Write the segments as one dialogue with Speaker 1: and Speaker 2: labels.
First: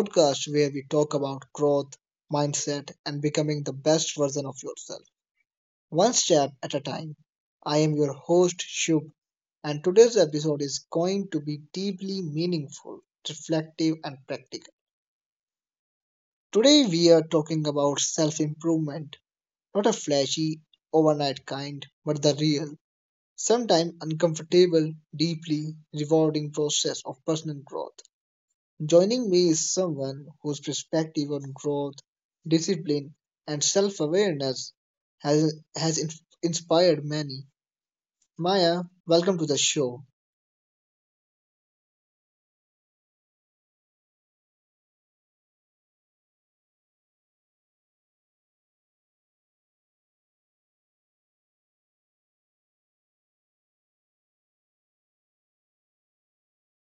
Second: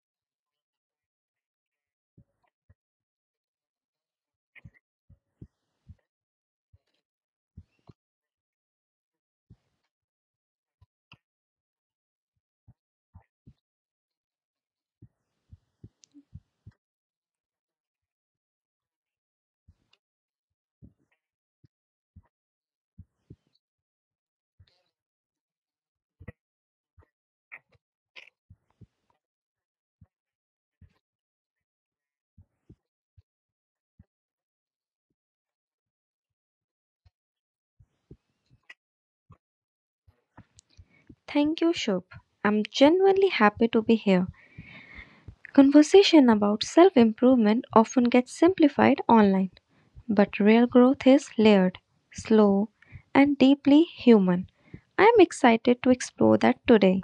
Speaker 1: podcast where we talk about growth, mindset, and becoming the best version of yourself, one step at a time. I am your host, Shub, and today's episode is going to be deeply meaningful, reflective, and practical. Today, we are talking about self improvement, not a flashy, overnight kind, but the real, sometimes uncomfortable, deeply rewarding process of personal growth. Joining me is someone whose perspective on growth, discipline, and self awareness has inspired many. Maya, welcome to the show.
Speaker 2: Thank you, Shubh. I'm genuinely happy to be here. Conversation about self improvement often gets simplified online, but real growth is layered, slow, and deeply human. I'm excited to explore that today.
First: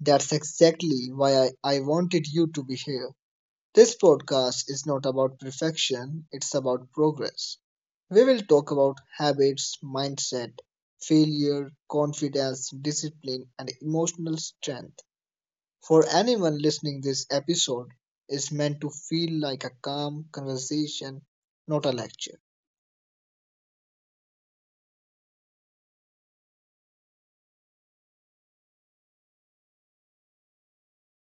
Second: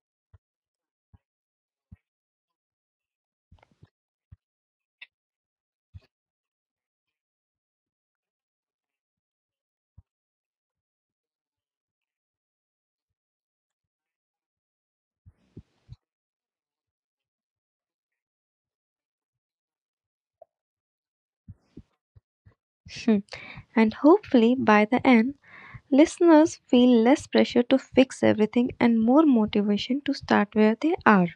Speaker 1: That's exactly why I wanted you to be here. This podcast is not about perfection, it's about progress. We will talk about habits, mindset, failure, confidence, discipline, and emotional strength. For anyone listening, this episode is meant to feel like a calm conversation, not a lecture.
Speaker 2: Hmm. And hopefully, by the end, listeners feel less pressure to fix everything and more motivation to start where they are.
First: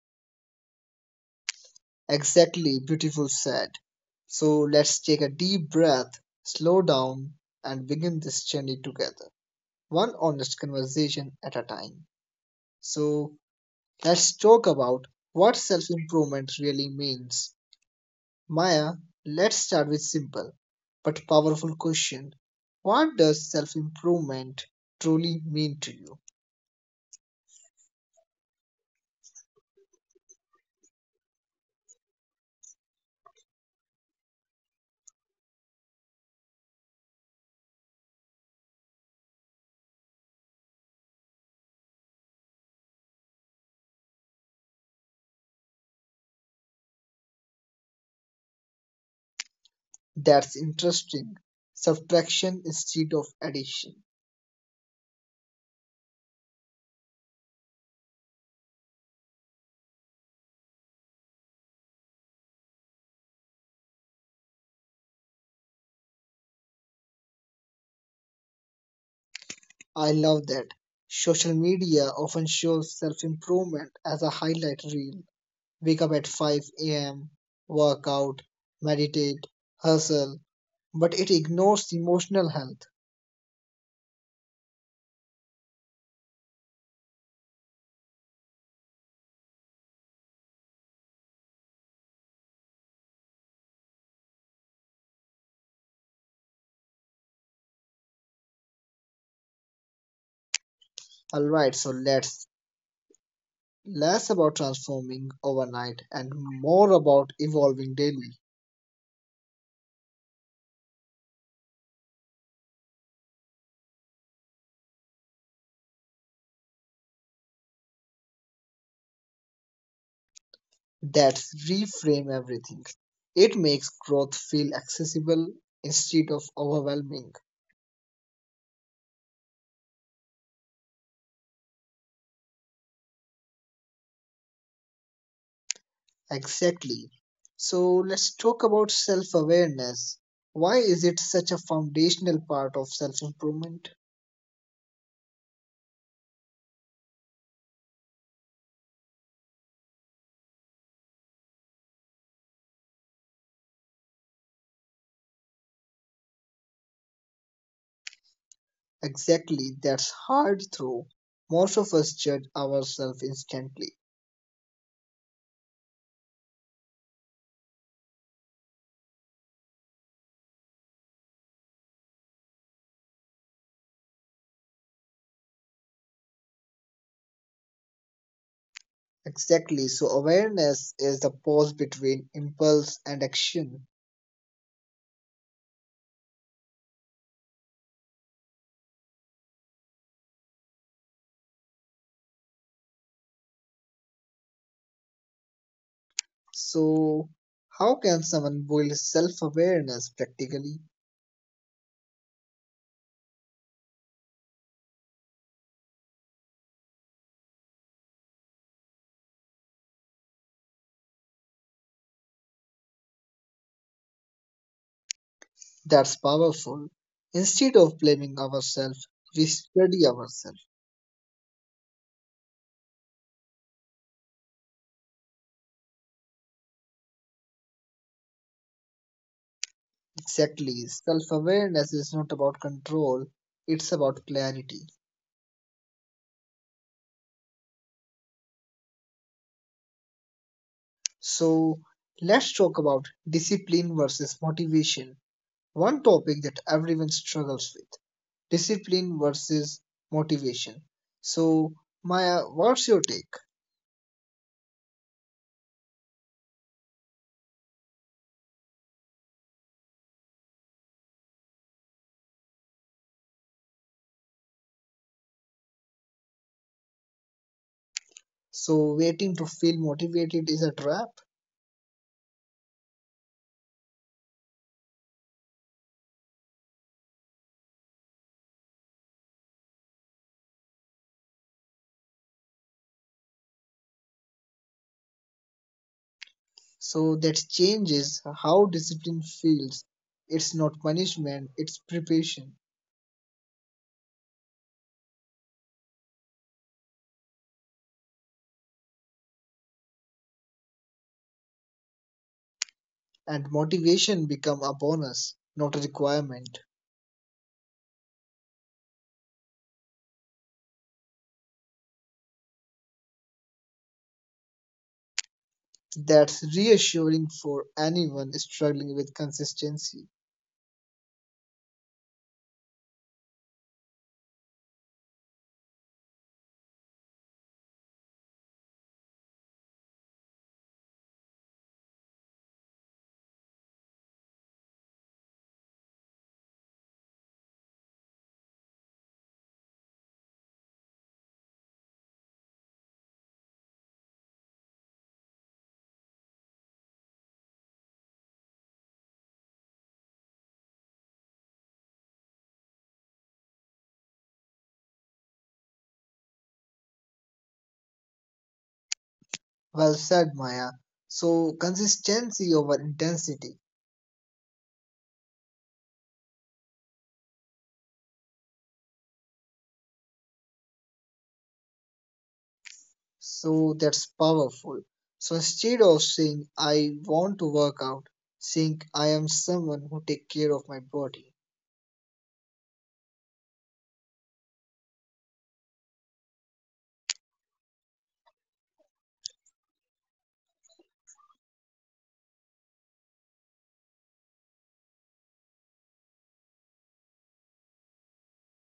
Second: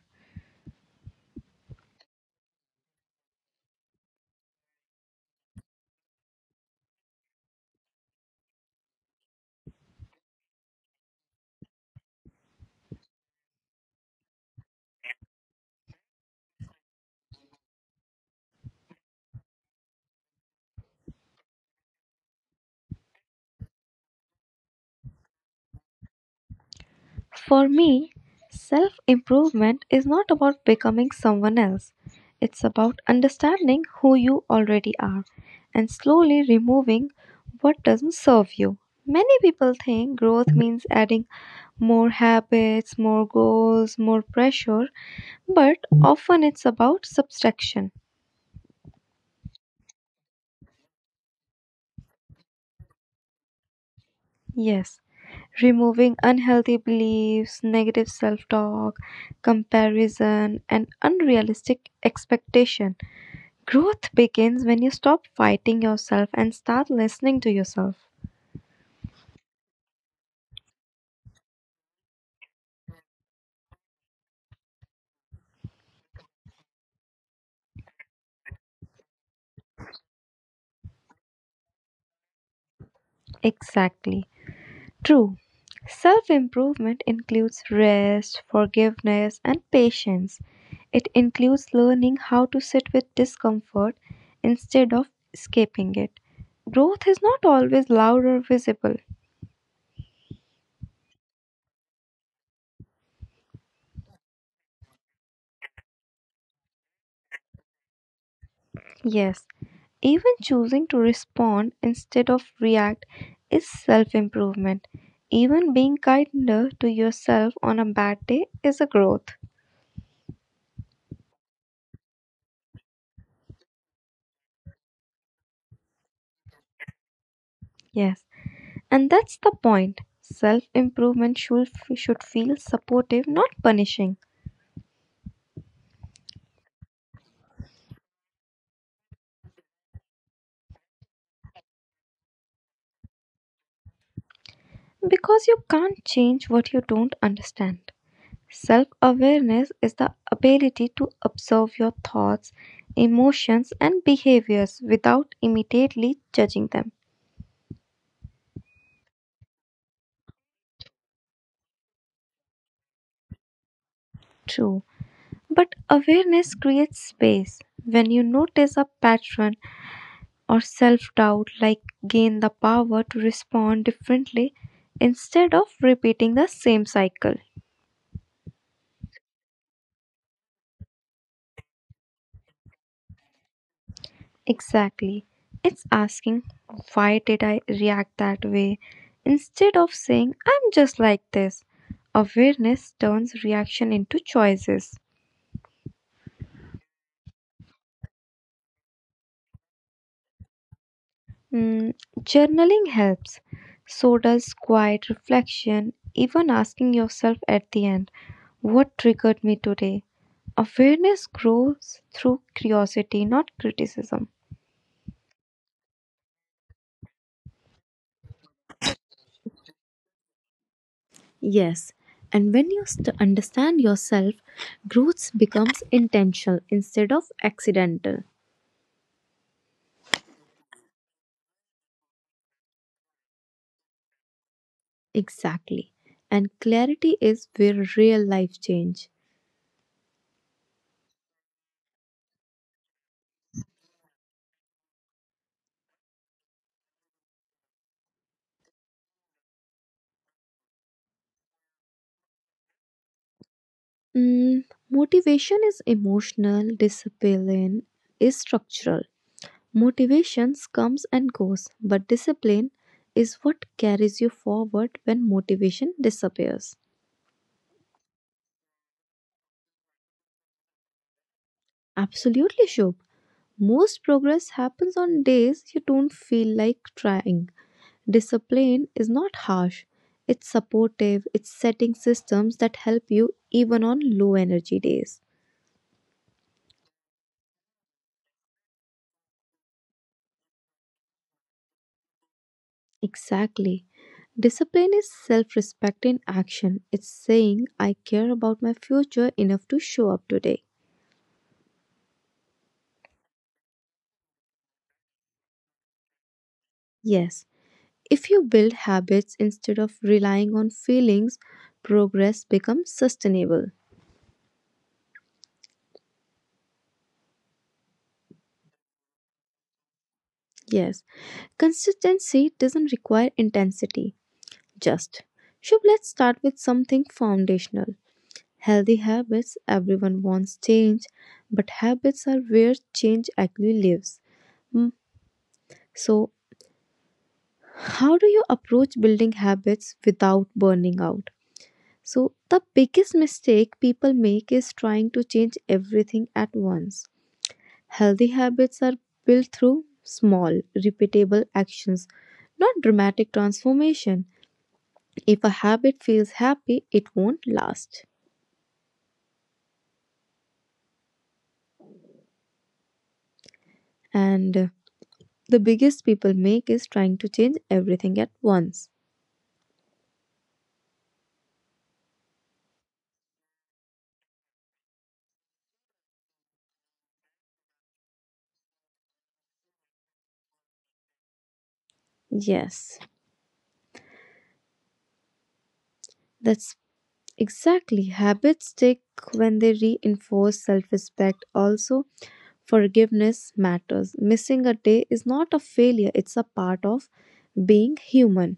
Speaker 1: Exactly, beautiful said. So let's take a deep breath, slow down, and begin this journey together, one honest conversation at a time. So let's talk about what self improvement really means. Maya, let's start with simple but powerful question. What does self improvement truly mean to you?
Speaker 2: For me, self improvement is not about becoming someone else. It's about understanding who you already are and slowly removing what doesn't serve you. Many people think growth means adding more habits, more goals, more pressure, but often it's about subtraction.
Speaker 1: That's interesting. Subtraction instead of addition.
Speaker 2: Yes, removing unhealthy beliefs, negative self talk, comparison, and unrealistic expectation. Growth begins when you stop fighting yourself and start listening to yourself.
Speaker 1: I love that. Social media often shows self improvement as a highlight reel. Wake up at 5 a.m., work out, meditate, hustle, but it ignores emotional health.
Speaker 2: Exactly. True. Self improvement includes rest, forgiveness, and patience. It includes learning how to sit with discomfort instead of escaping it. Growth is not always loud or visible.
Speaker 1: Alright, so let's less about transforming overnight and more about evolving daily.
Speaker 2: Yes, even choosing to respond instead of react is self improvement. Even being kinder to yourself on a bad day is a growth.
Speaker 1: That's reframe everything. It makes growth feel accessible instead of overwhelming.
Speaker 2: Yes, and that's the point. Self improvement should feel supportive, not punishing,
Speaker 1: Exactly. So let's talk about self awareness. Why is it such a foundational part of self improvement?
Speaker 2: because you can't change what you don't understand. Self awareness is the ability to observe your thoughts, emotions, and behaviors without immediately judging them.
Speaker 1: Exactly, that's hard through. Most of us judge ourselves instantly.
Speaker 2: True, but awareness creates space. When you notice a pattern or self doubt, like gain the power to respond differently instead of repeating the same cycle.
Speaker 1: Exactly, so awareness is the pause between impulse and action.
Speaker 2: Exactly. It's asking, why did I react that way? Instead of saying, I'm just like this. Awareness turns reaction into choices.
Speaker 1: So, how can someone build self awareness practically?
Speaker 2: Mm, Journaling helps. So does quiet reflection, even asking yourself at the end, what triggered me today? Awareness grows through curiosity, not criticism.
Speaker 1: That's powerful. Instead of blaming ourselves, we study ourselves.
Speaker 2: Yes, and when you understand yourself, growth becomes intentional instead of accidental.
Speaker 1: Exactly. Self awareness is not about control, it's about clarity.
Speaker 2: Exactly. And clarity is where real life change.
Speaker 1: So, let's talk about discipline versus motivation, one topic that everyone struggles with. Discipline versus motivation. So, Maya, what's your take?
Speaker 2: Mm, Motivation is emotional, discipline is structural. Motivations comes and goes, but discipline is what carries you forward when motivation disappears.
Speaker 1: So, waiting to feel motivated is a trap.
Speaker 2: Absolutely, Shubh. Most progress happens on days you don't feel like trying. Discipline is not harsh, it's supportive, it's setting systems that help you even on low energy days.
Speaker 1: So, that changes how discipline feels. It's not punishment, it's preparation.
Speaker 2: Exactly. Discipline is self respect in action. It's saying, I care about my future enough to show up today.
Speaker 1: And motivation become a bonus, not a requirement.
Speaker 2: Yes, if you build habits instead of relying on feelings, progress becomes sustainable.
Speaker 1: That's reassuring for anyone struggling with consistency.
Speaker 2: Yes, consistency doesn't require intensity, just. Shub, let's start with something foundational. Healthy habits, everyone wants change, but habits are where change actually lives. Mm, So, how do you approach building habits without burning out? So, the biggest mistake people make is trying to change everything at once. Healthy habits are built through small, repeatable actions, not dramatic transformation. If a habit feels happy, it won't last.
Speaker 1: Well said, Maya. So, consistency over intensity.
Speaker 2: And the biggest people make is trying to change everything at once.
Speaker 1: So, that's powerful. So, instead of saying, I want to work out, saying, I am someone who take care of my body.
Speaker 2: Yes, that's exactly. Habits stick when they reinforce self respect. Also, forgiveness matters. Missing a day is not a failure, it's a part of being human.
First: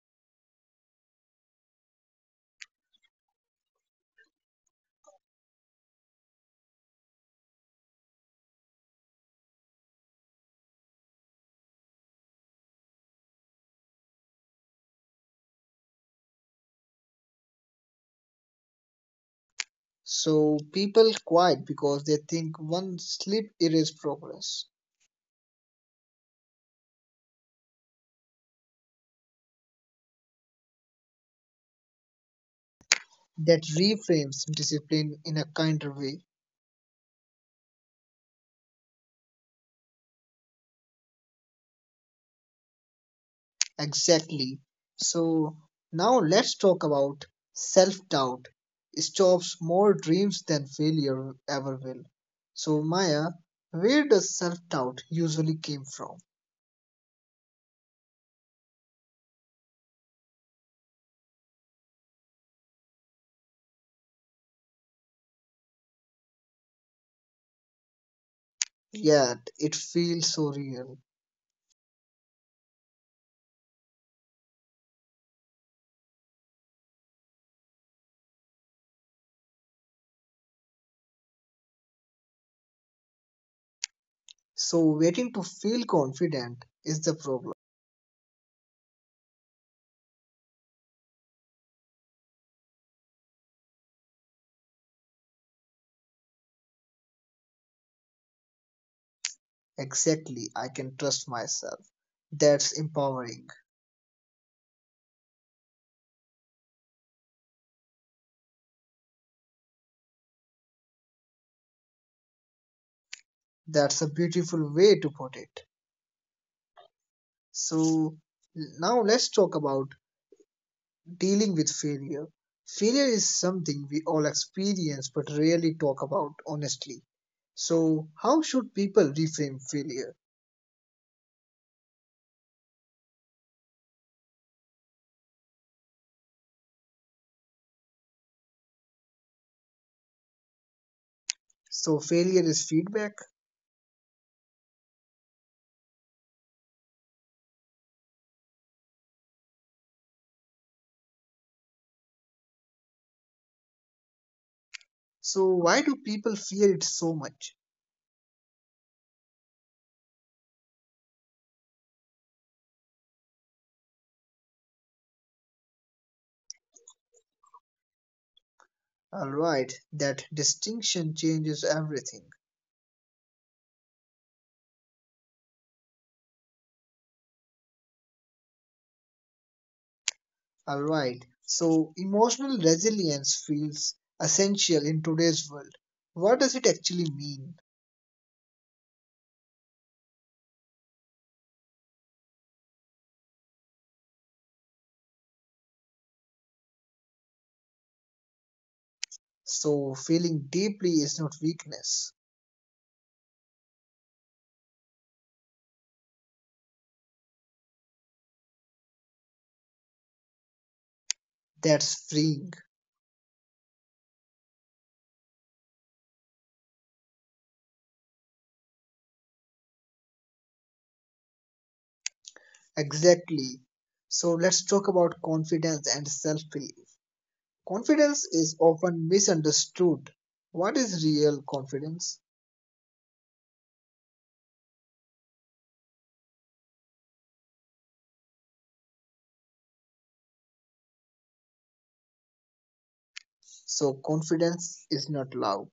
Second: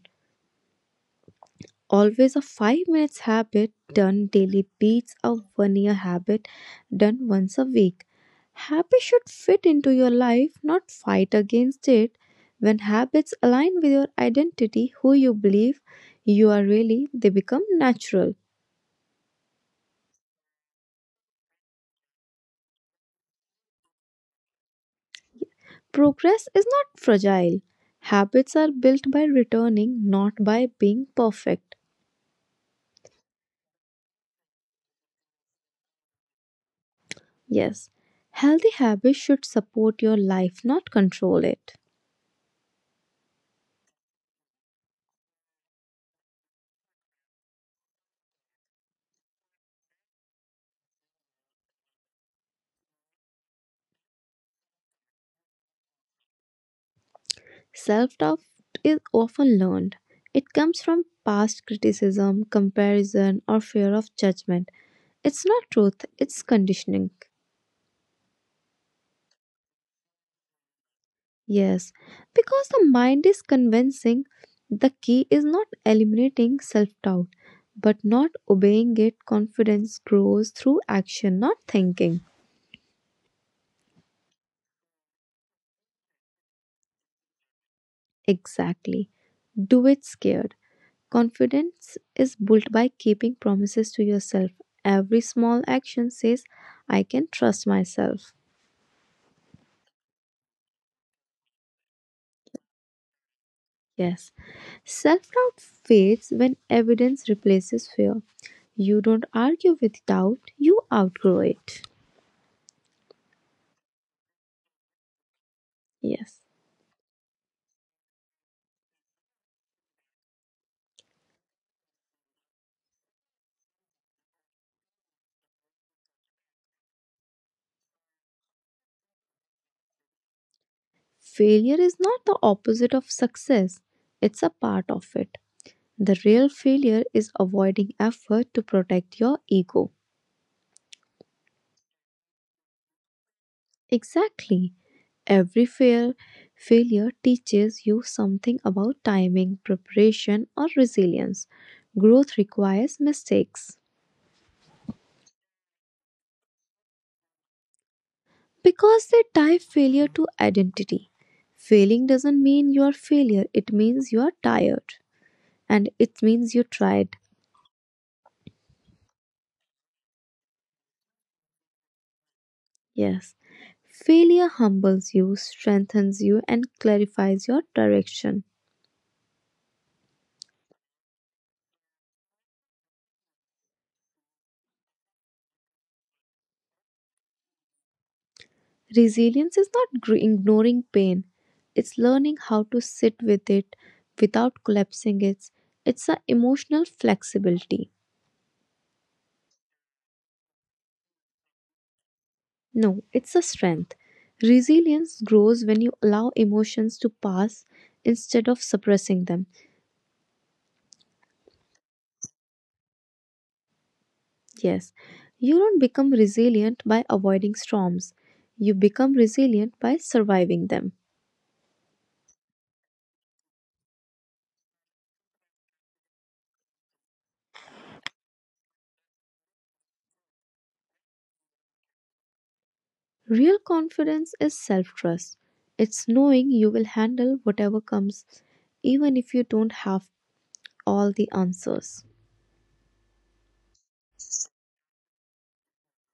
Speaker 2: Always a 5 minutes habit done daily beats a one year habit done once a week. Habits should fit into your life, not fight against it. When habits align with your identity, who you believe you are really, they become natural.
Speaker 1: So, people quiet because they think one slip erases progress.
Speaker 2: Progress is not fragile. Habits are built by returning, not by being perfect.
Speaker 1: That reframes discipline in a kinder way.
Speaker 2: Yes, healthy habits should support your life, not control it.
Speaker 1: Exactly. So now let's talk about self doubt. Stops more dreams than failure ever will. So, Maya, where does self doubt usually came from?
Speaker 2: Self doubt is often learned. It comes from past criticism, comparison, or fear of judgment. It's not truth, it's conditioning.
Speaker 1: Yet it feels so real.
Speaker 2: Yes, because the mind is convincing, the key is not eliminating self doubt, but not obeying it. Confidence grows through action, not thinking.
Speaker 1: So, waiting to feel confident is the problem.
Speaker 2: Exactly. Do it scared. Confidence is built by keeping promises to yourself. Every small action says, I can trust myself.
Speaker 1: Exactly, I can trust myself. That's empowering.
Speaker 2: Yes. Self doubt fades when evidence replaces fear. You don't argue with doubt, you outgrow it.
Speaker 1: That's a beautiful way to put it.
Speaker 2: Yes.
Speaker 1: So, now let's talk about dealing with failure. Failure is something we all experience but rarely talk about honestly. So, how should people reframe failure?
Speaker 2: Failure is not the opposite of success, it's a part of it. The real failure is avoiding effort to protect your ego.
Speaker 1: So, failure is feedback.
Speaker 2: Exactly. Every failure teaches you something about timing, preparation, or resilience. Growth requires mistakes
Speaker 1: So, why do people fear it so much?
Speaker 2: because they tie failure to identity. Failing doesn't mean you are failure, it means you are tired and it means you tried.
Speaker 1: Alright, that distinction changes everything.
Speaker 2: Yes. Failure humbles you, strengthens you, and clarifies your direction.
Speaker 1: Alright, so emotional resilience feels essential in today's world. What does it actually mean?
Speaker 2: Resilience is not ignoring pain, it's learning how to sit with it without collapsing it. It's an emotional flexibility.
Speaker 1: So, feeling deeply is not weakness,
Speaker 2: No, it's a strength. Resilience grows when you allow emotions to pass instead of suppressing them.
Speaker 1: that's freeing.
Speaker 2: Yes, you don't become resilient by avoiding storms, you become resilient by surviving them.
Speaker 1: Exactly. So let's talk about confidence and self belief. Confidence is often misunderstood. What is real confidence?
Speaker 2: Real confidence is self trust. It's knowing you will handle whatever comes, even if you don't have all the answers.
Speaker 1: So, confidence is not loud,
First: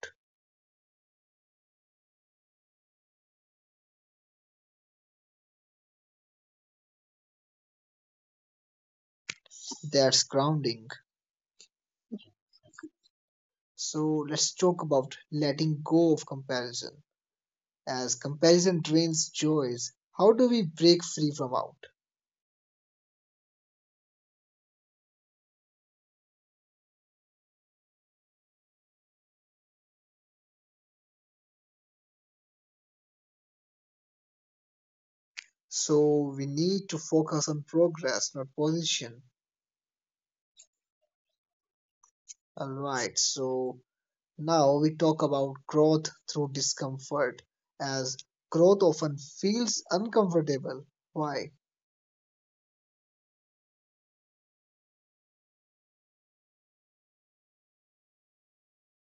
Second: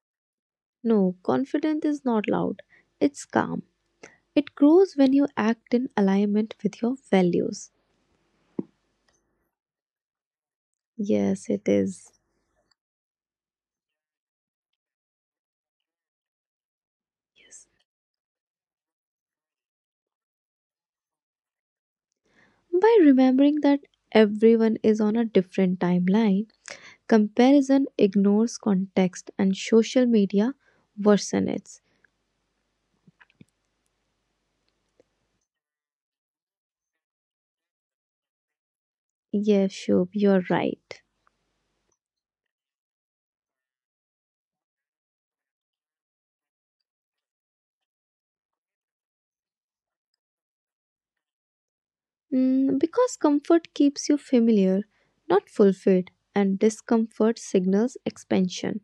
Speaker 2: No, confidence is not loud, it's calm. It grows when you act in alignment with your values.
Speaker 1: that's grounding.
Speaker 2: Yes, it is.
Speaker 1: So, let's talk about letting go of comparison.
Speaker 2: Yes.
Speaker 1: As comparison drains joys, how do we break free from out?
Speaker 2: By remembering that everyone is on a different timeline, comparison ignores context and social media worsens it.
Speaker 1: So, we need to focus on progress, not position.
Speaker 2: Yes, Shubh, you're right.
Speaker 1: Alright, so Now we talk about growth through discomfort, as growth often feels uncomfortable. Why?
Speaker 2: Because comfort keeps you familiar, not fulfilled, and discomfort signals expansion.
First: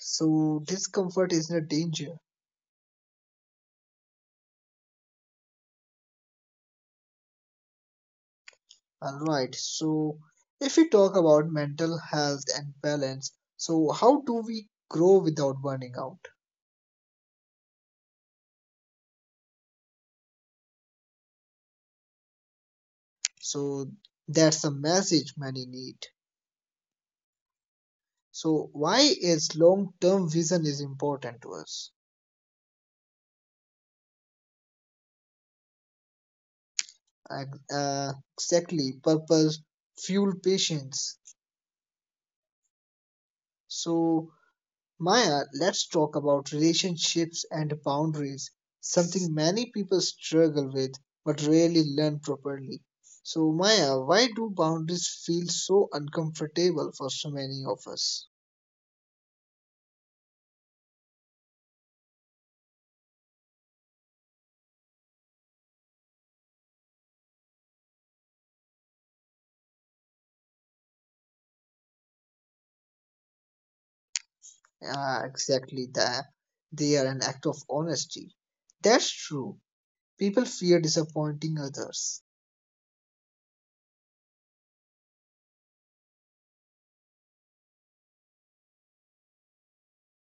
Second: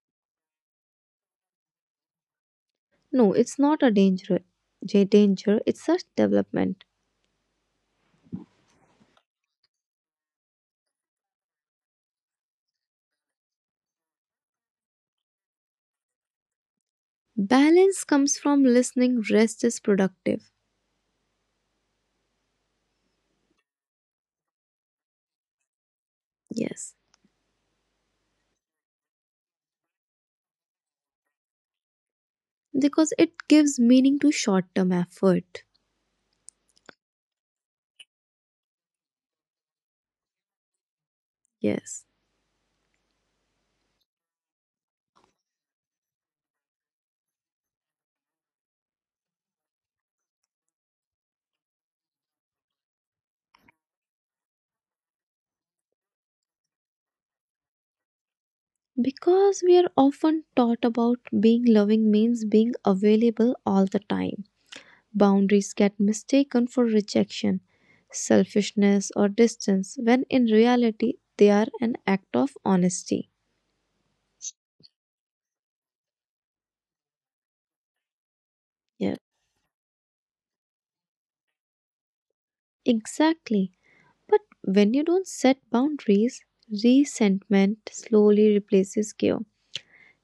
Speaker 1: So, discomfort isn't a danger.
Speaker 2: No, it's not a danger. Danger, it's such development.
Speaker 1: Alright, so if we talk about mental health and balance, so how do we grow without burning out?
Speaker 2: Balance comes from listening, rest is productive.
Speaker 1: So, that's a message many need.
Speaker 2: Yes.
Speaker 1: So, why is long term vision is important to us?
Speaker 2: Because it gives meaning to short term effort.
Speaker 1: Exactly, purpose, fuel, patience.
Speaker 2: Yes.
Speaker 1: So, Maya, let's talk about relationships and boundaries, something many people struggle with but rarely learn properly. So, Maya, why do boundaries feel so uncomfortable for so many of us?
Speaker 2: Because we are often taught about being loving means being available all the time. Boundaries get mistaken for rejection, selfishness, or distance, when in reality they are an act of honesty.
Speaker 1: Ah, exactly that. They are an act of honesty. That's
Speaker 2: Yes.
Speaker 1: true. People fear disappointing others.
Speaker 2: Exactly. But when you don't set boundaries, resentment slowly replaces care.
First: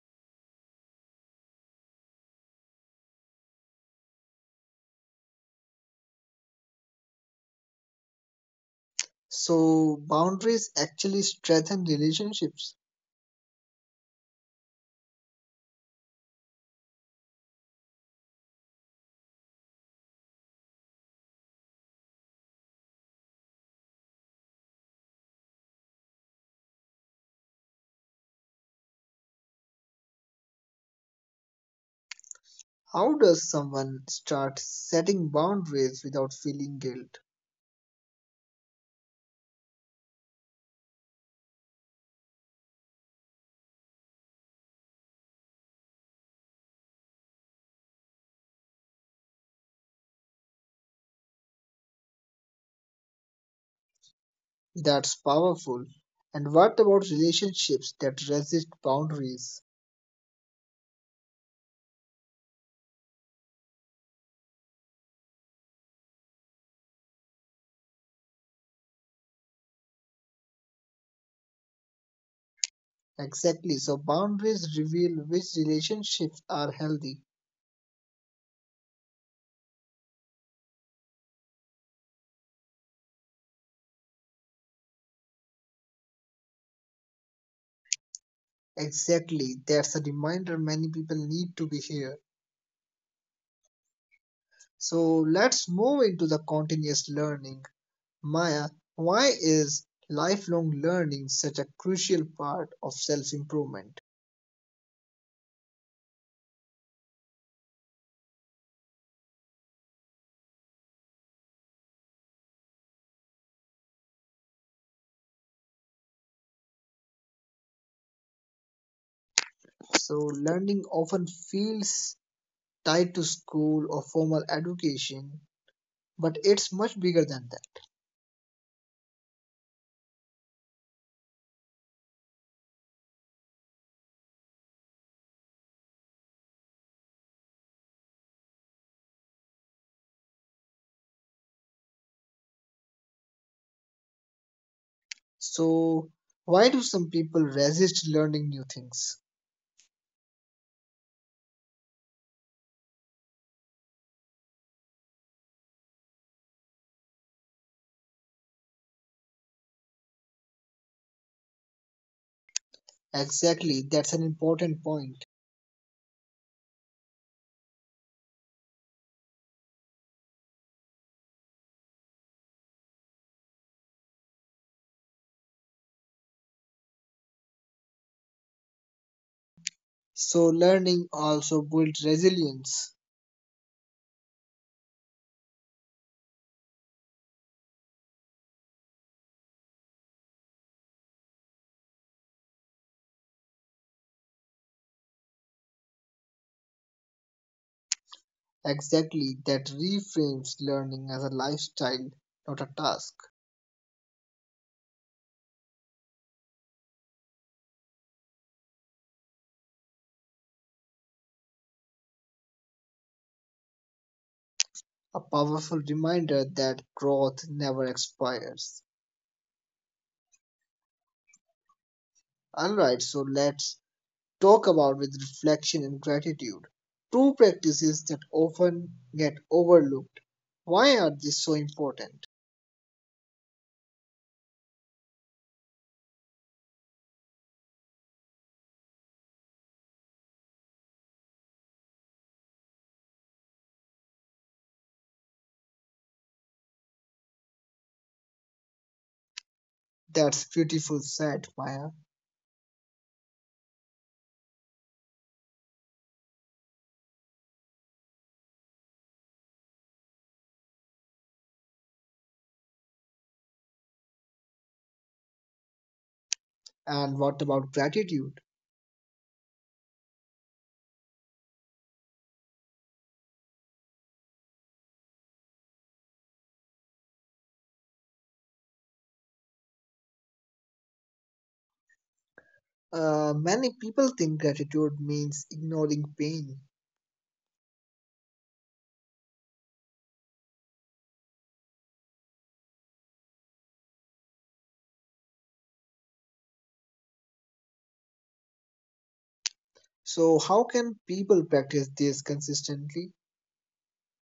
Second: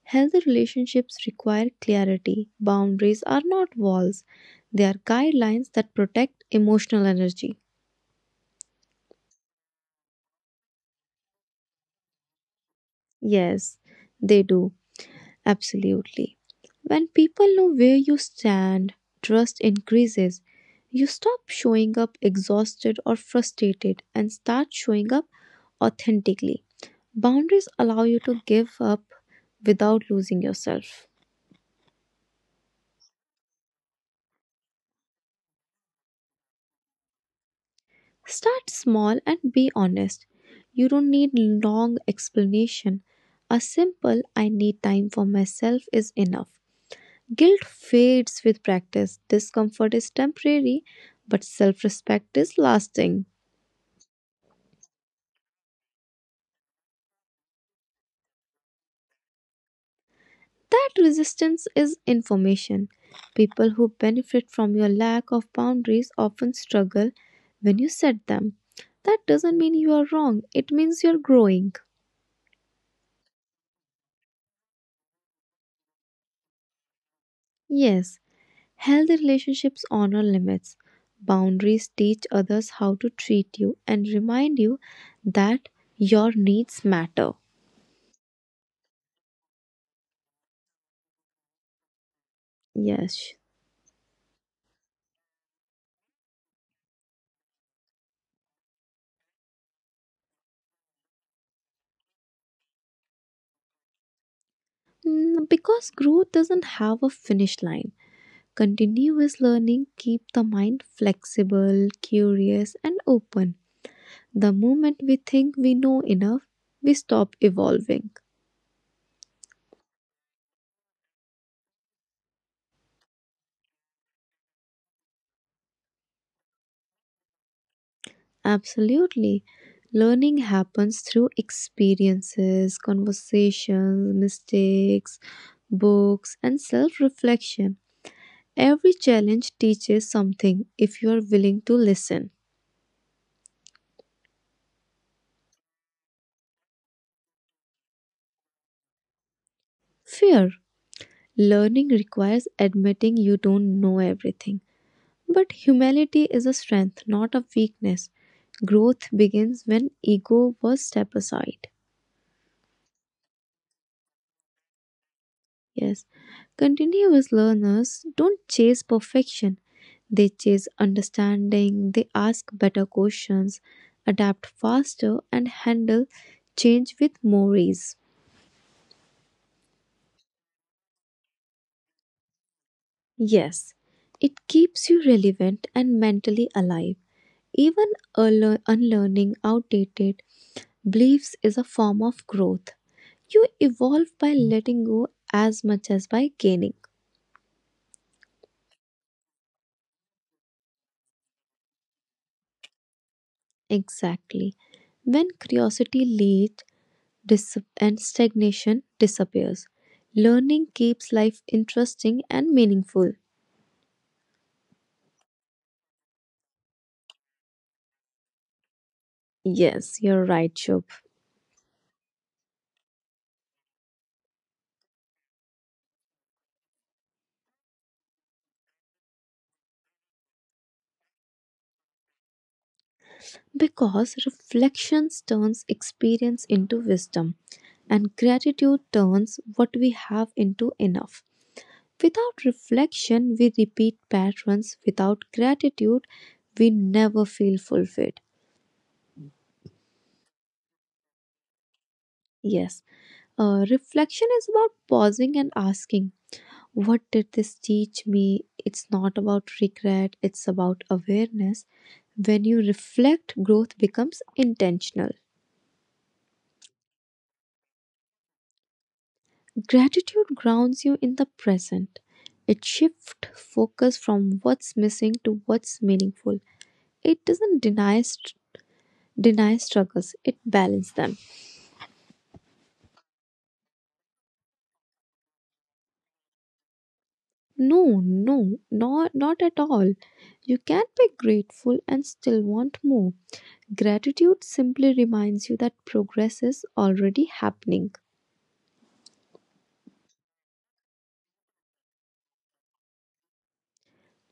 Speaker 2: Healthy relationships require clarity. Boundaries are not walls, they are guidelines that protect emotional energy.
Speaker 1: So, boundaries actually strengthen relationships.
Speaker 2: Yes, they do. Absolutely. When people know where you stand, trust increases. You stop showing up exhausted or frustrated and start showing up authentically. Boundaries allow you to give up without losing yourself.
Speaker 1: How does someone start setting boundaries without feeling guilt?
Speaker 2: Start small and be honest. You don't need long explanation. A simple I need time for myself is enough. Guilt fades with practice. Discomfort is temporary, but self respect is lasting.
Speaker 1: That's powerful. And what about relationships that resist boundaries?
Speaker 2: That resistance is information. People who benefit from your lack of boundaries often struggle when you set them. That doesn't mean you are wrong, it means you're growing.
Speaker 1: Exactly. So boundaries reveal which relationships are healthy.
Speaker 2: Yes, healthy relationships honor limits. Boundaries teach others how to treat you and remind you that your needs matter.
Speaker 1: Exactly. That's a reminder many people need to be here.
Speaker 2: Yes.
Speaker 1: So let's move into the continuous learning. Maya, why is lifelong learning such a crucial part of self-improvement?
Speaker 2: Because growth doesn't have a finish line. Continuous learning keep the mind flexible, curious and open. The moment we think we know enough, we stop evolving.
Speaker 1: So learning often feels tied to school or formal education, but it's much bigger than that.
Speaker 2: Absolutely. Learning happens through experiences, conversations, mistakes, books and self-reflection. Every challenge teaches something if you are willing to listen.
Speaker 1: So, why do some people resist learning new things?
Speaker 2: Fear. Learning requires admitting you don't know everything. But humility is a strength, not a weakness. Growth begins when ego was step aside.
Speaker 1: Exactly, that's an important point.
Speaker 2: Yes. Continuous learners don't chase perfection. They chase understanding, they ask better questions, adapt faster, and handle change with more ease.
Speaker 1: So, learning also builds resilience.
Speaker 2: Yes, it keeps you relevant and mentally alive. Even unlearning outdated beliefs is a form of growth. You evolve by letting go as much as by gaining.
Speaker 1: Exactly, that reframes learning as a lifestyle, not a task.
Speaker 2: Exactly. When curiosity leads and stagnation disappears, learning keeps life interesting and meaningful.
Speaker 1: A powerful reminder that growth never expires.
Speaker 2: Yes, you're right, Shubh.
Speaker 1: Alright, so let's talk about with reflection and gratitude. Two practices that often get overlooked. Why are these so important?
Speaker 2: Because reflections turns experience into wisdom, and gratitude turns what we have into enough. Without reflection, we repeat patterns. Without gratitude, we never feel fulfilled.
Speaker 1: That's beautiful said, Maya.
Speaker 2: Yes, reflection is about pausing and asking, what did this teach me? It's not about regret, it's about awareness. When you reflect, growth becomes intentional.
Speaker 1: And what about gratitude?
Speaker 2: Gratitude grounds you in the present. It shifts focus from what's missing to what's meaningful. It doesn't deny struggles, it balances them.
Speaker 1: Many people think gratitude means ignoring pain.
Speaker 2: No, no, not at all. You can be grateful and still want more. Gratitude simply reminds you that progress is already happening.
Speaker 1: So, how can people practice this consistently?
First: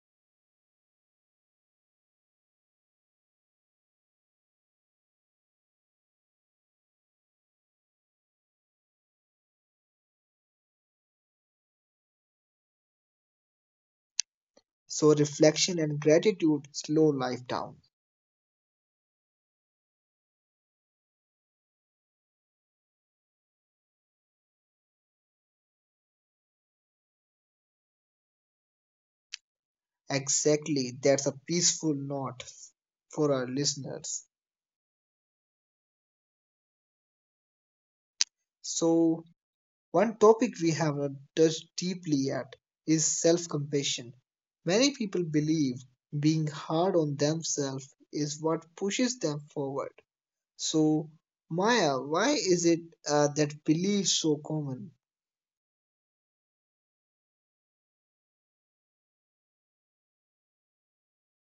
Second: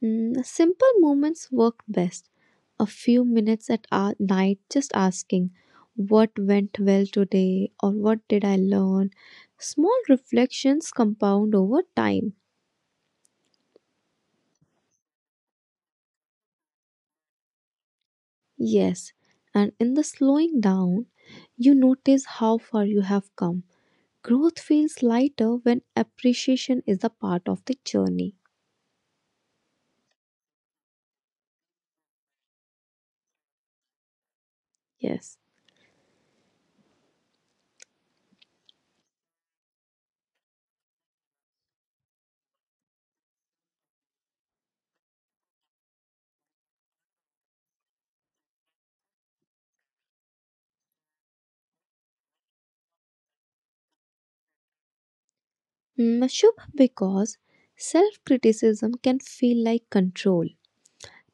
Speaker 2: Simple moments work best. A few minutes at night just asking, what went well today? Or what did I learn? Small reflections compound over time.
Speaker 1: So, reflection and gratitude slow life down.
Speaker 2: Yes, and in the slowing down, you notice how far you have come. Growth feels lighter when appreciation is a part of the journey.
Speaker 1: Exactly, that's a peaceful note for our listeners.
Speaker 2: Yes.
Speaker 1: So, one topic we have not touched deeply yet is self compassion. Many people believe being hard on themselves is what pushes them forward. So, Maya, why is it that belief so common?
Speaker 2: Shubh, because self criticism can feel like control.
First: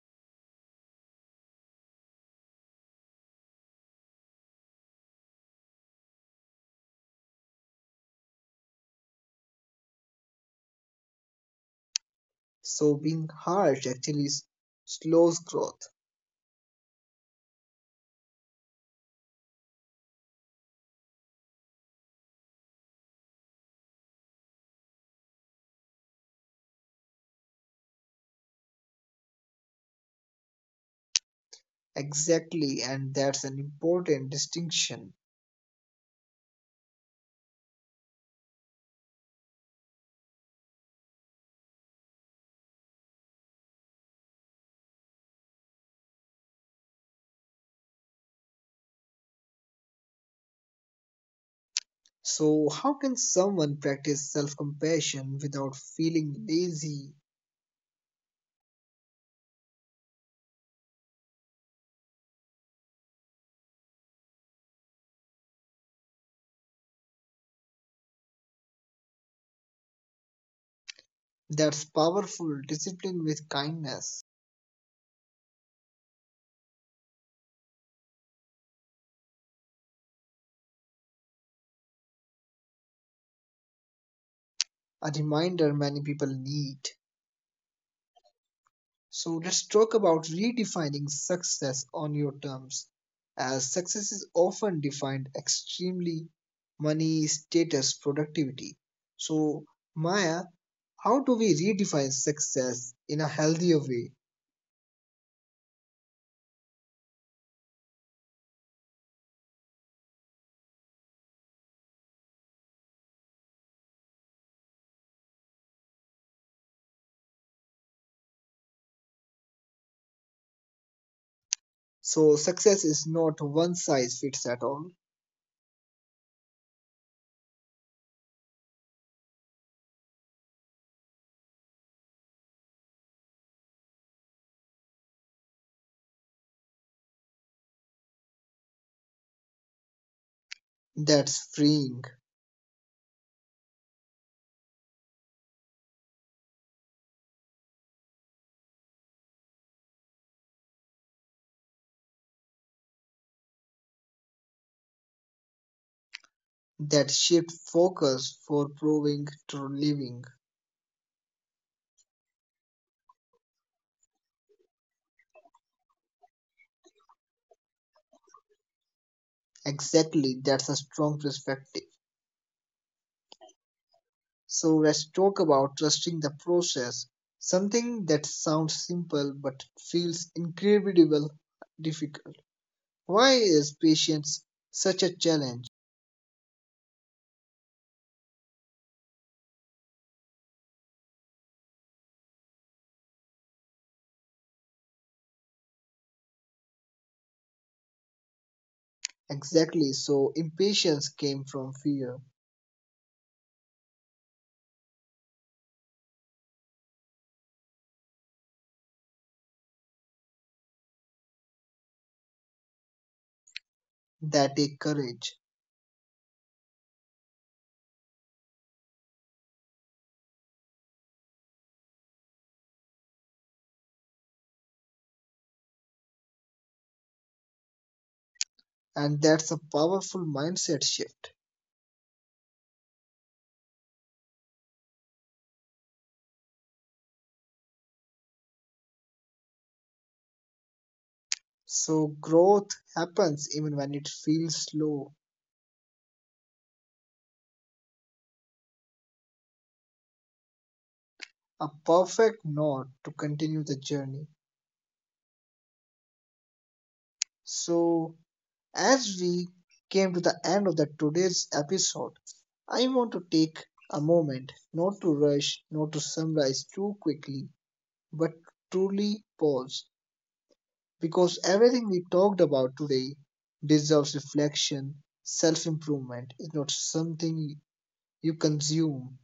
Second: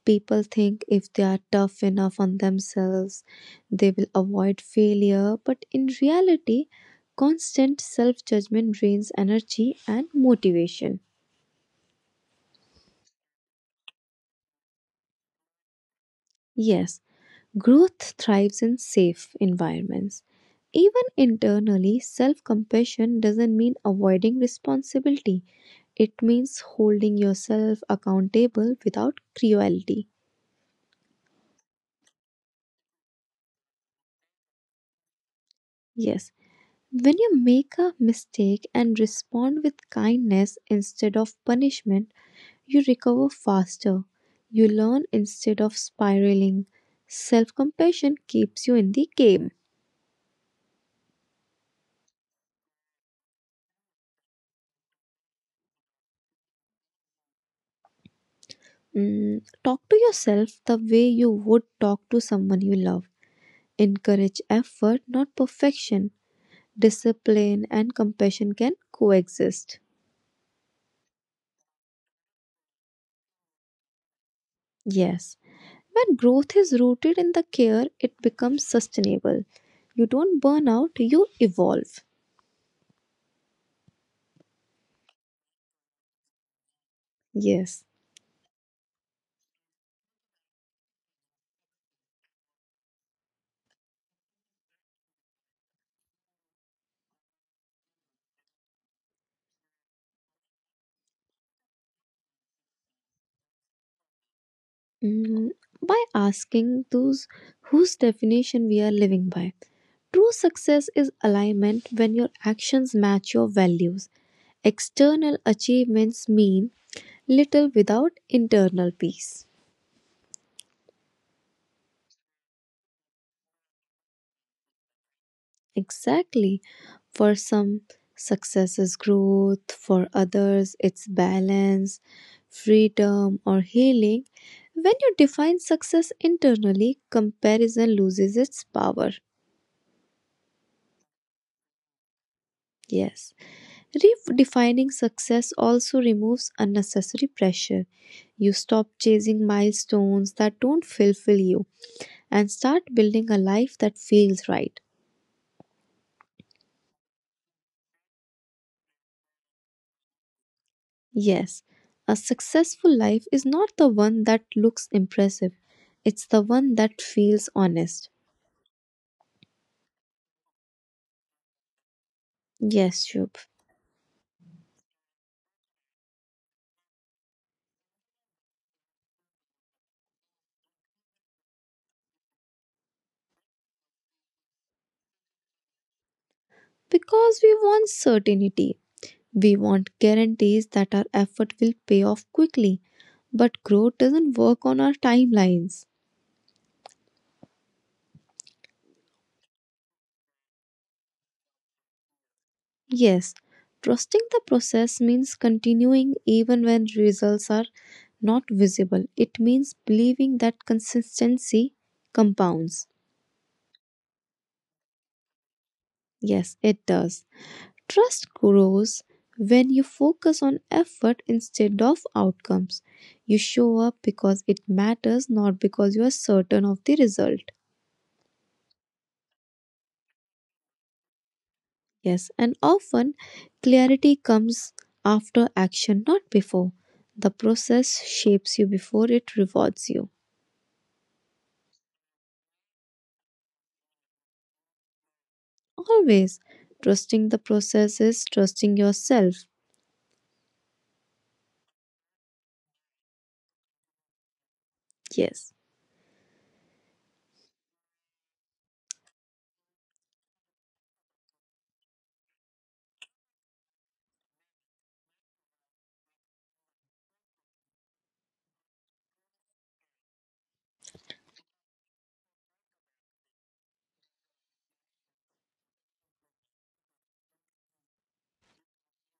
Speaker 2: People think if they are tough enough on themselves, they will avoid failure, but in reality, constant self judgment drains energy and motivation.
Speaker 1: So, being harsh actually slows growth.
Speaker 2: Yes, growth thrives in safe environments. Even internally, self compassion doesn't mean avoiding responsibility, it means holding yourself accountable without cruelty.
Speaker 1: Exactly, and that's an important distinction.
Speaker 2: Yes, when you make a mistake and respond with kindness instead of punishment, you recover faster. You learn instead of spiraling. Self compassion keeps you in the game.
Speaker 1: So, how can someone practice self compassion without feeling lazy?
Speaker 2: Talk to yourself the way you would talk to someone you love. Encourage effort, not perfection. Discipline and compassion can coexist.
Speaker 1: That's powerful discipline with kindness.
Speaker 2: Yes. When growth is rooted in the care, it becomes sustainable. You don't burn out, you evolve.
Speaker 1: A reminder many people need.
Speaker 2: Yes.
Speaker 1: So let's talk about redefining success on your terms, as success is often defined extremely money, status, productivity. So, Maya, how do we redefine success in a healthier way?
Speaker 2: Mm, by asking those whose definition we are living by. True success is alignment when your actions match your values. External achievements mean little without internal peace.
Speaker 1: So, success is not one size fits at all.
Speaker 2: Exactly. For some, success is growth, for others, it's balance, freedom, or healing. When you define success internally, comparison loses its power.
Speaker 1: That's freeing.
Speaker 2: Yes. Redefining success also removes unnecessary pressure. You stop chasing milestones that don't fulfill you and start building a life that feels right.
Speaker 1: That shift focus for proving to living.
Speaker 2: Yes, a successful life is not the one that looks impressive, it's the one that feels honest.
Speaker 1: Exactly, that's a strong perspective.
Speaker 2: Yes, Shubh.
Speaker 1: So let's talk about trusting the process. Something that sounds simple but feels incredibly difficult. Why is patience such a challenge?
Speaker 2: Because we want certainty. We want guarantees that our effort will pay off quickly. But growth doesn't work on our timelines.
Speaker 1: Exactly, so impatience came from fear.
Speaker 2: Yes, trusting the process means continuing even when results are not visible. It means believing that consistency compounds.
Speaker 1: That takes courage,
Speaker 2: Yes, it does. Trust grows when you focus on effort instead of outcomes. You show up because it matters, not because you are certain of the result.
Speaker 1: and that's a powerful mindset shift.
Speaker 2: Yes, and often clarity comes after action, not before. The process shapes you before it rewards you.
Speaker 1: So growth happens even when it feels slow.
Speaker 2: Always trusting the process is trusting yourself.
Speaker 1: A perfect nod to continue the journey.
Speaker 2: Yes,
Speaker 1: So as we came to the end of the today's episode, I want to take a moment not to rush, not to summarize too quickly, but truly pause because everything we talked about today deserves reflection. Self improvement is not something you consume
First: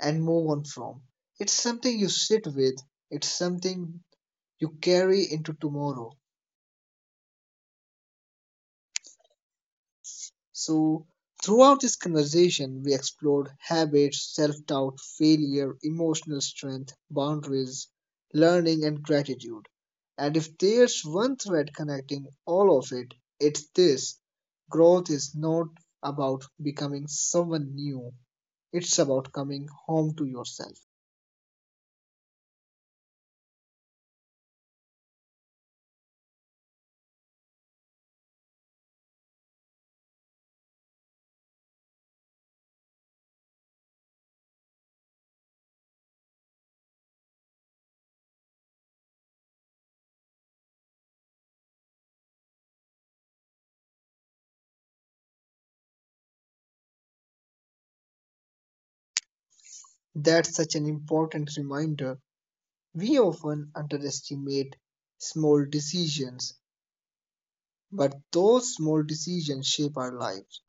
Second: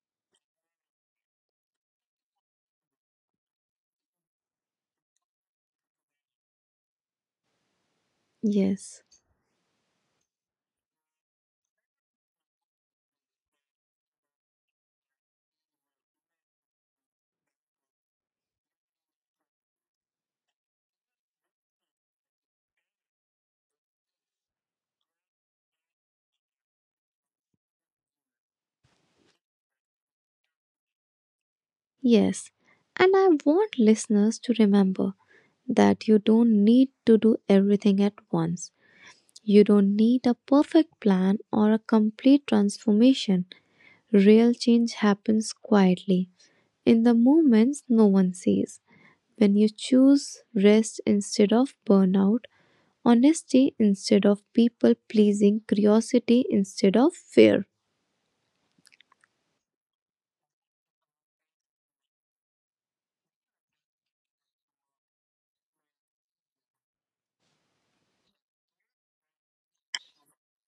Speaker 1: and move on from, it's something you sit with, it's something you carry into tomorrow.
Speaker 2: yes,
Speaker 1: So, throughout this conversation, we explored habits, self doubt, failure, emotional strength, boundaries, learning, and gratitude. And if there's one thread connecting all of it, it's this: growth is not about becoming someone new, it's about coming home to yourself.
Speaker 2: yes. And I want listeners to remember that you don't need to do everything at once. You don't need a perfect plan or a complete transformation. Real change happens quietly, in the moments no one sees. When you choose rest instead of burnout, honesty instead of people pleasing, curiosity instead of fear.
Speaker 1: That's such an important reminder. We often underestimate small decisions, but those small decisions shape our lives.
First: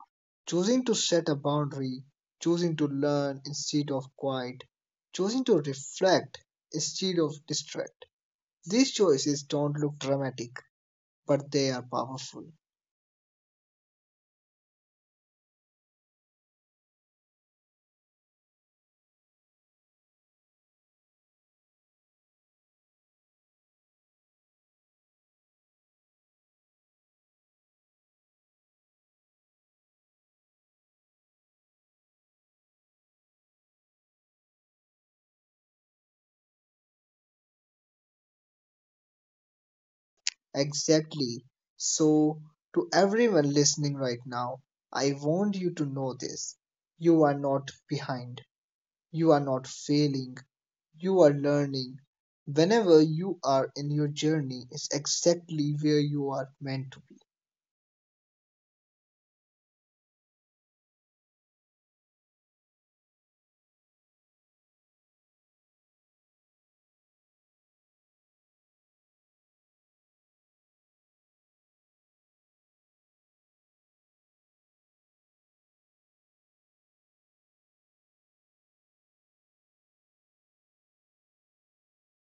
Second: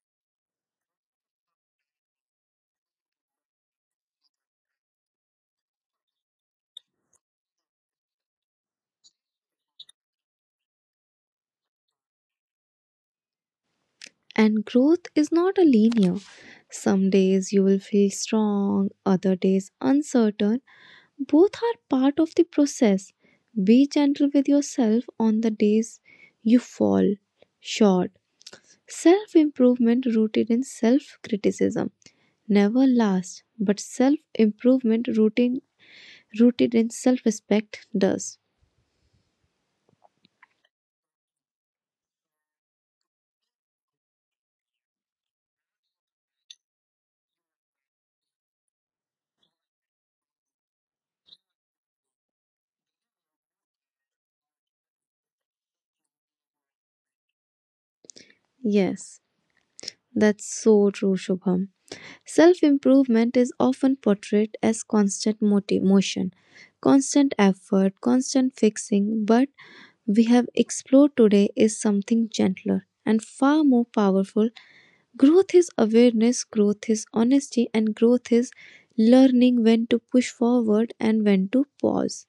Speaker 1: Choosing to set a boundary, choosing to learn instead of quiet, choosing to reflect instead of distract. These choices don't look dramatic, but they are powerful.
Speaker 2: And growth is not a linear. Some days you will feel strong, other days uncertain. Both are part of the process. Be gentle with yourself on the days you fall short. Self improvement rooted in self criticism never lasts, but self improvement rooted in self respect does.
Speaker 1: Exactly. So, to everyone listening right now, I want you to know this. You are not behind. You are not failing. You are learning. Whenever you are in your journey is exactly where you are meant to be.
Speaker 2: Yes, that's so true, Shubham. Self improvement is often portrayed as constant motion, constant effort, constant fixing, but we have explored today is something gentler and far more powerful. Growth is awareness, growth is honesty, and growth is learning when to push forward and when to pause.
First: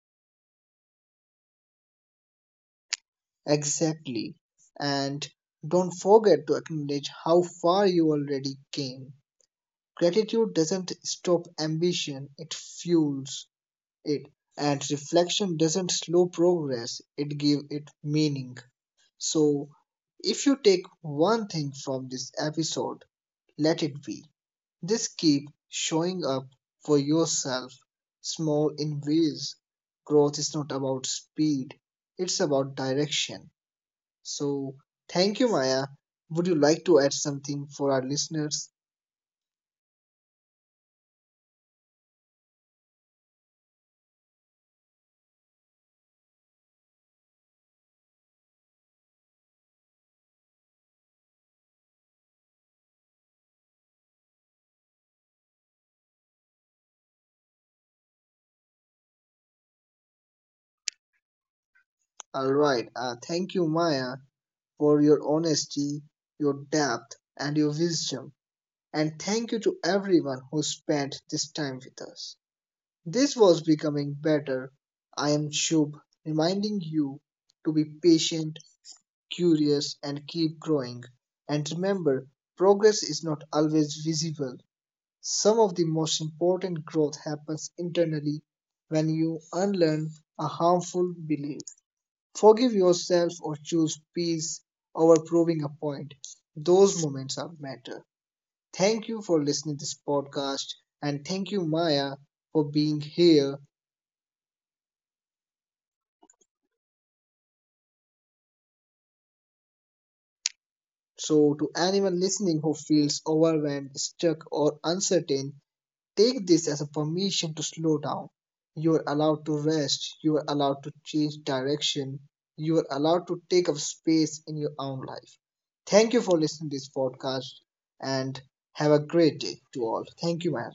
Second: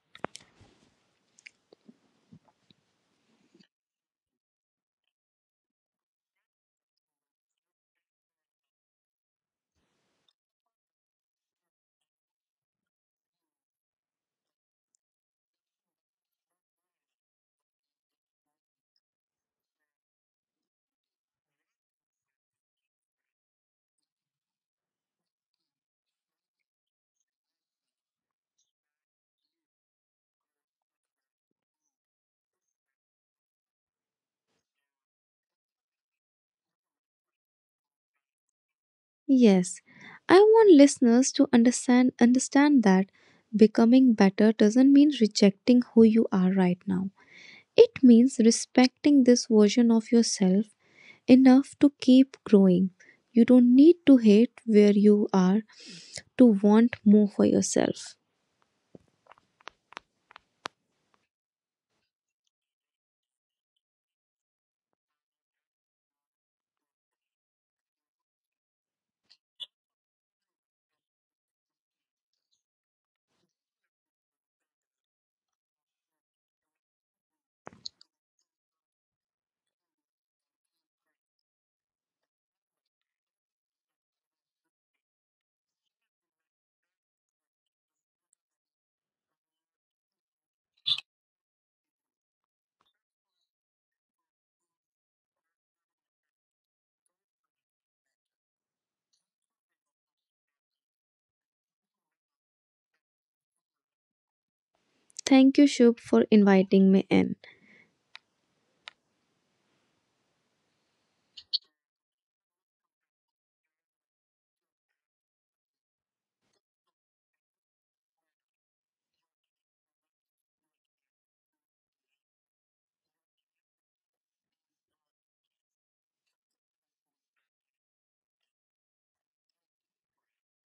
Speaker 1: Exactly. And don't forget to acknowledge how far you already came. Gratitude doesn't stop ambition, it fuels it. And reflection doesn't slow progress, it gives it meaning. So, if you take one thing from this episode, let it be: just keep showing up for yourself, small in ways. Growth is not about speed, it's about direction. So, thank you, Maya. Would you like to add something for our listeners?
Speaker 2: Yes, I want listeners to understand that becoming better doesn't mean rejecting who you are right now. It means respecting this version of yourself enough to keep growing. You don't need to hate where you are to want more for yourself.
Speaker 1: All right. Thank you, Maya, for your honesty, your depth, and your wisdom. And thank you to everyone who spent this time with us. This was Becoming Better. I am Shub, reminding you to be patient, curious, and keep growing. And remember, progress is not always visible. Some of the most important growth happens internally when you unlearn a harmful belief. Forgive yourself or choose peace over proving a point. Those moments are matter. Thank you for listening to this podcast and thank you Maya for being here.
Speaker 2: Thank you, Shubh, for inviting me in.
Speaker 1: So to anyone listening who feels overwhelmed, stuck or uncertain, take this as a permission to slow down. You are allowed to rest. You are allowed to change direction. You are allowed to take up space in your own life. Thank you for listening to this podcast and have a great day to all. Thank you, man.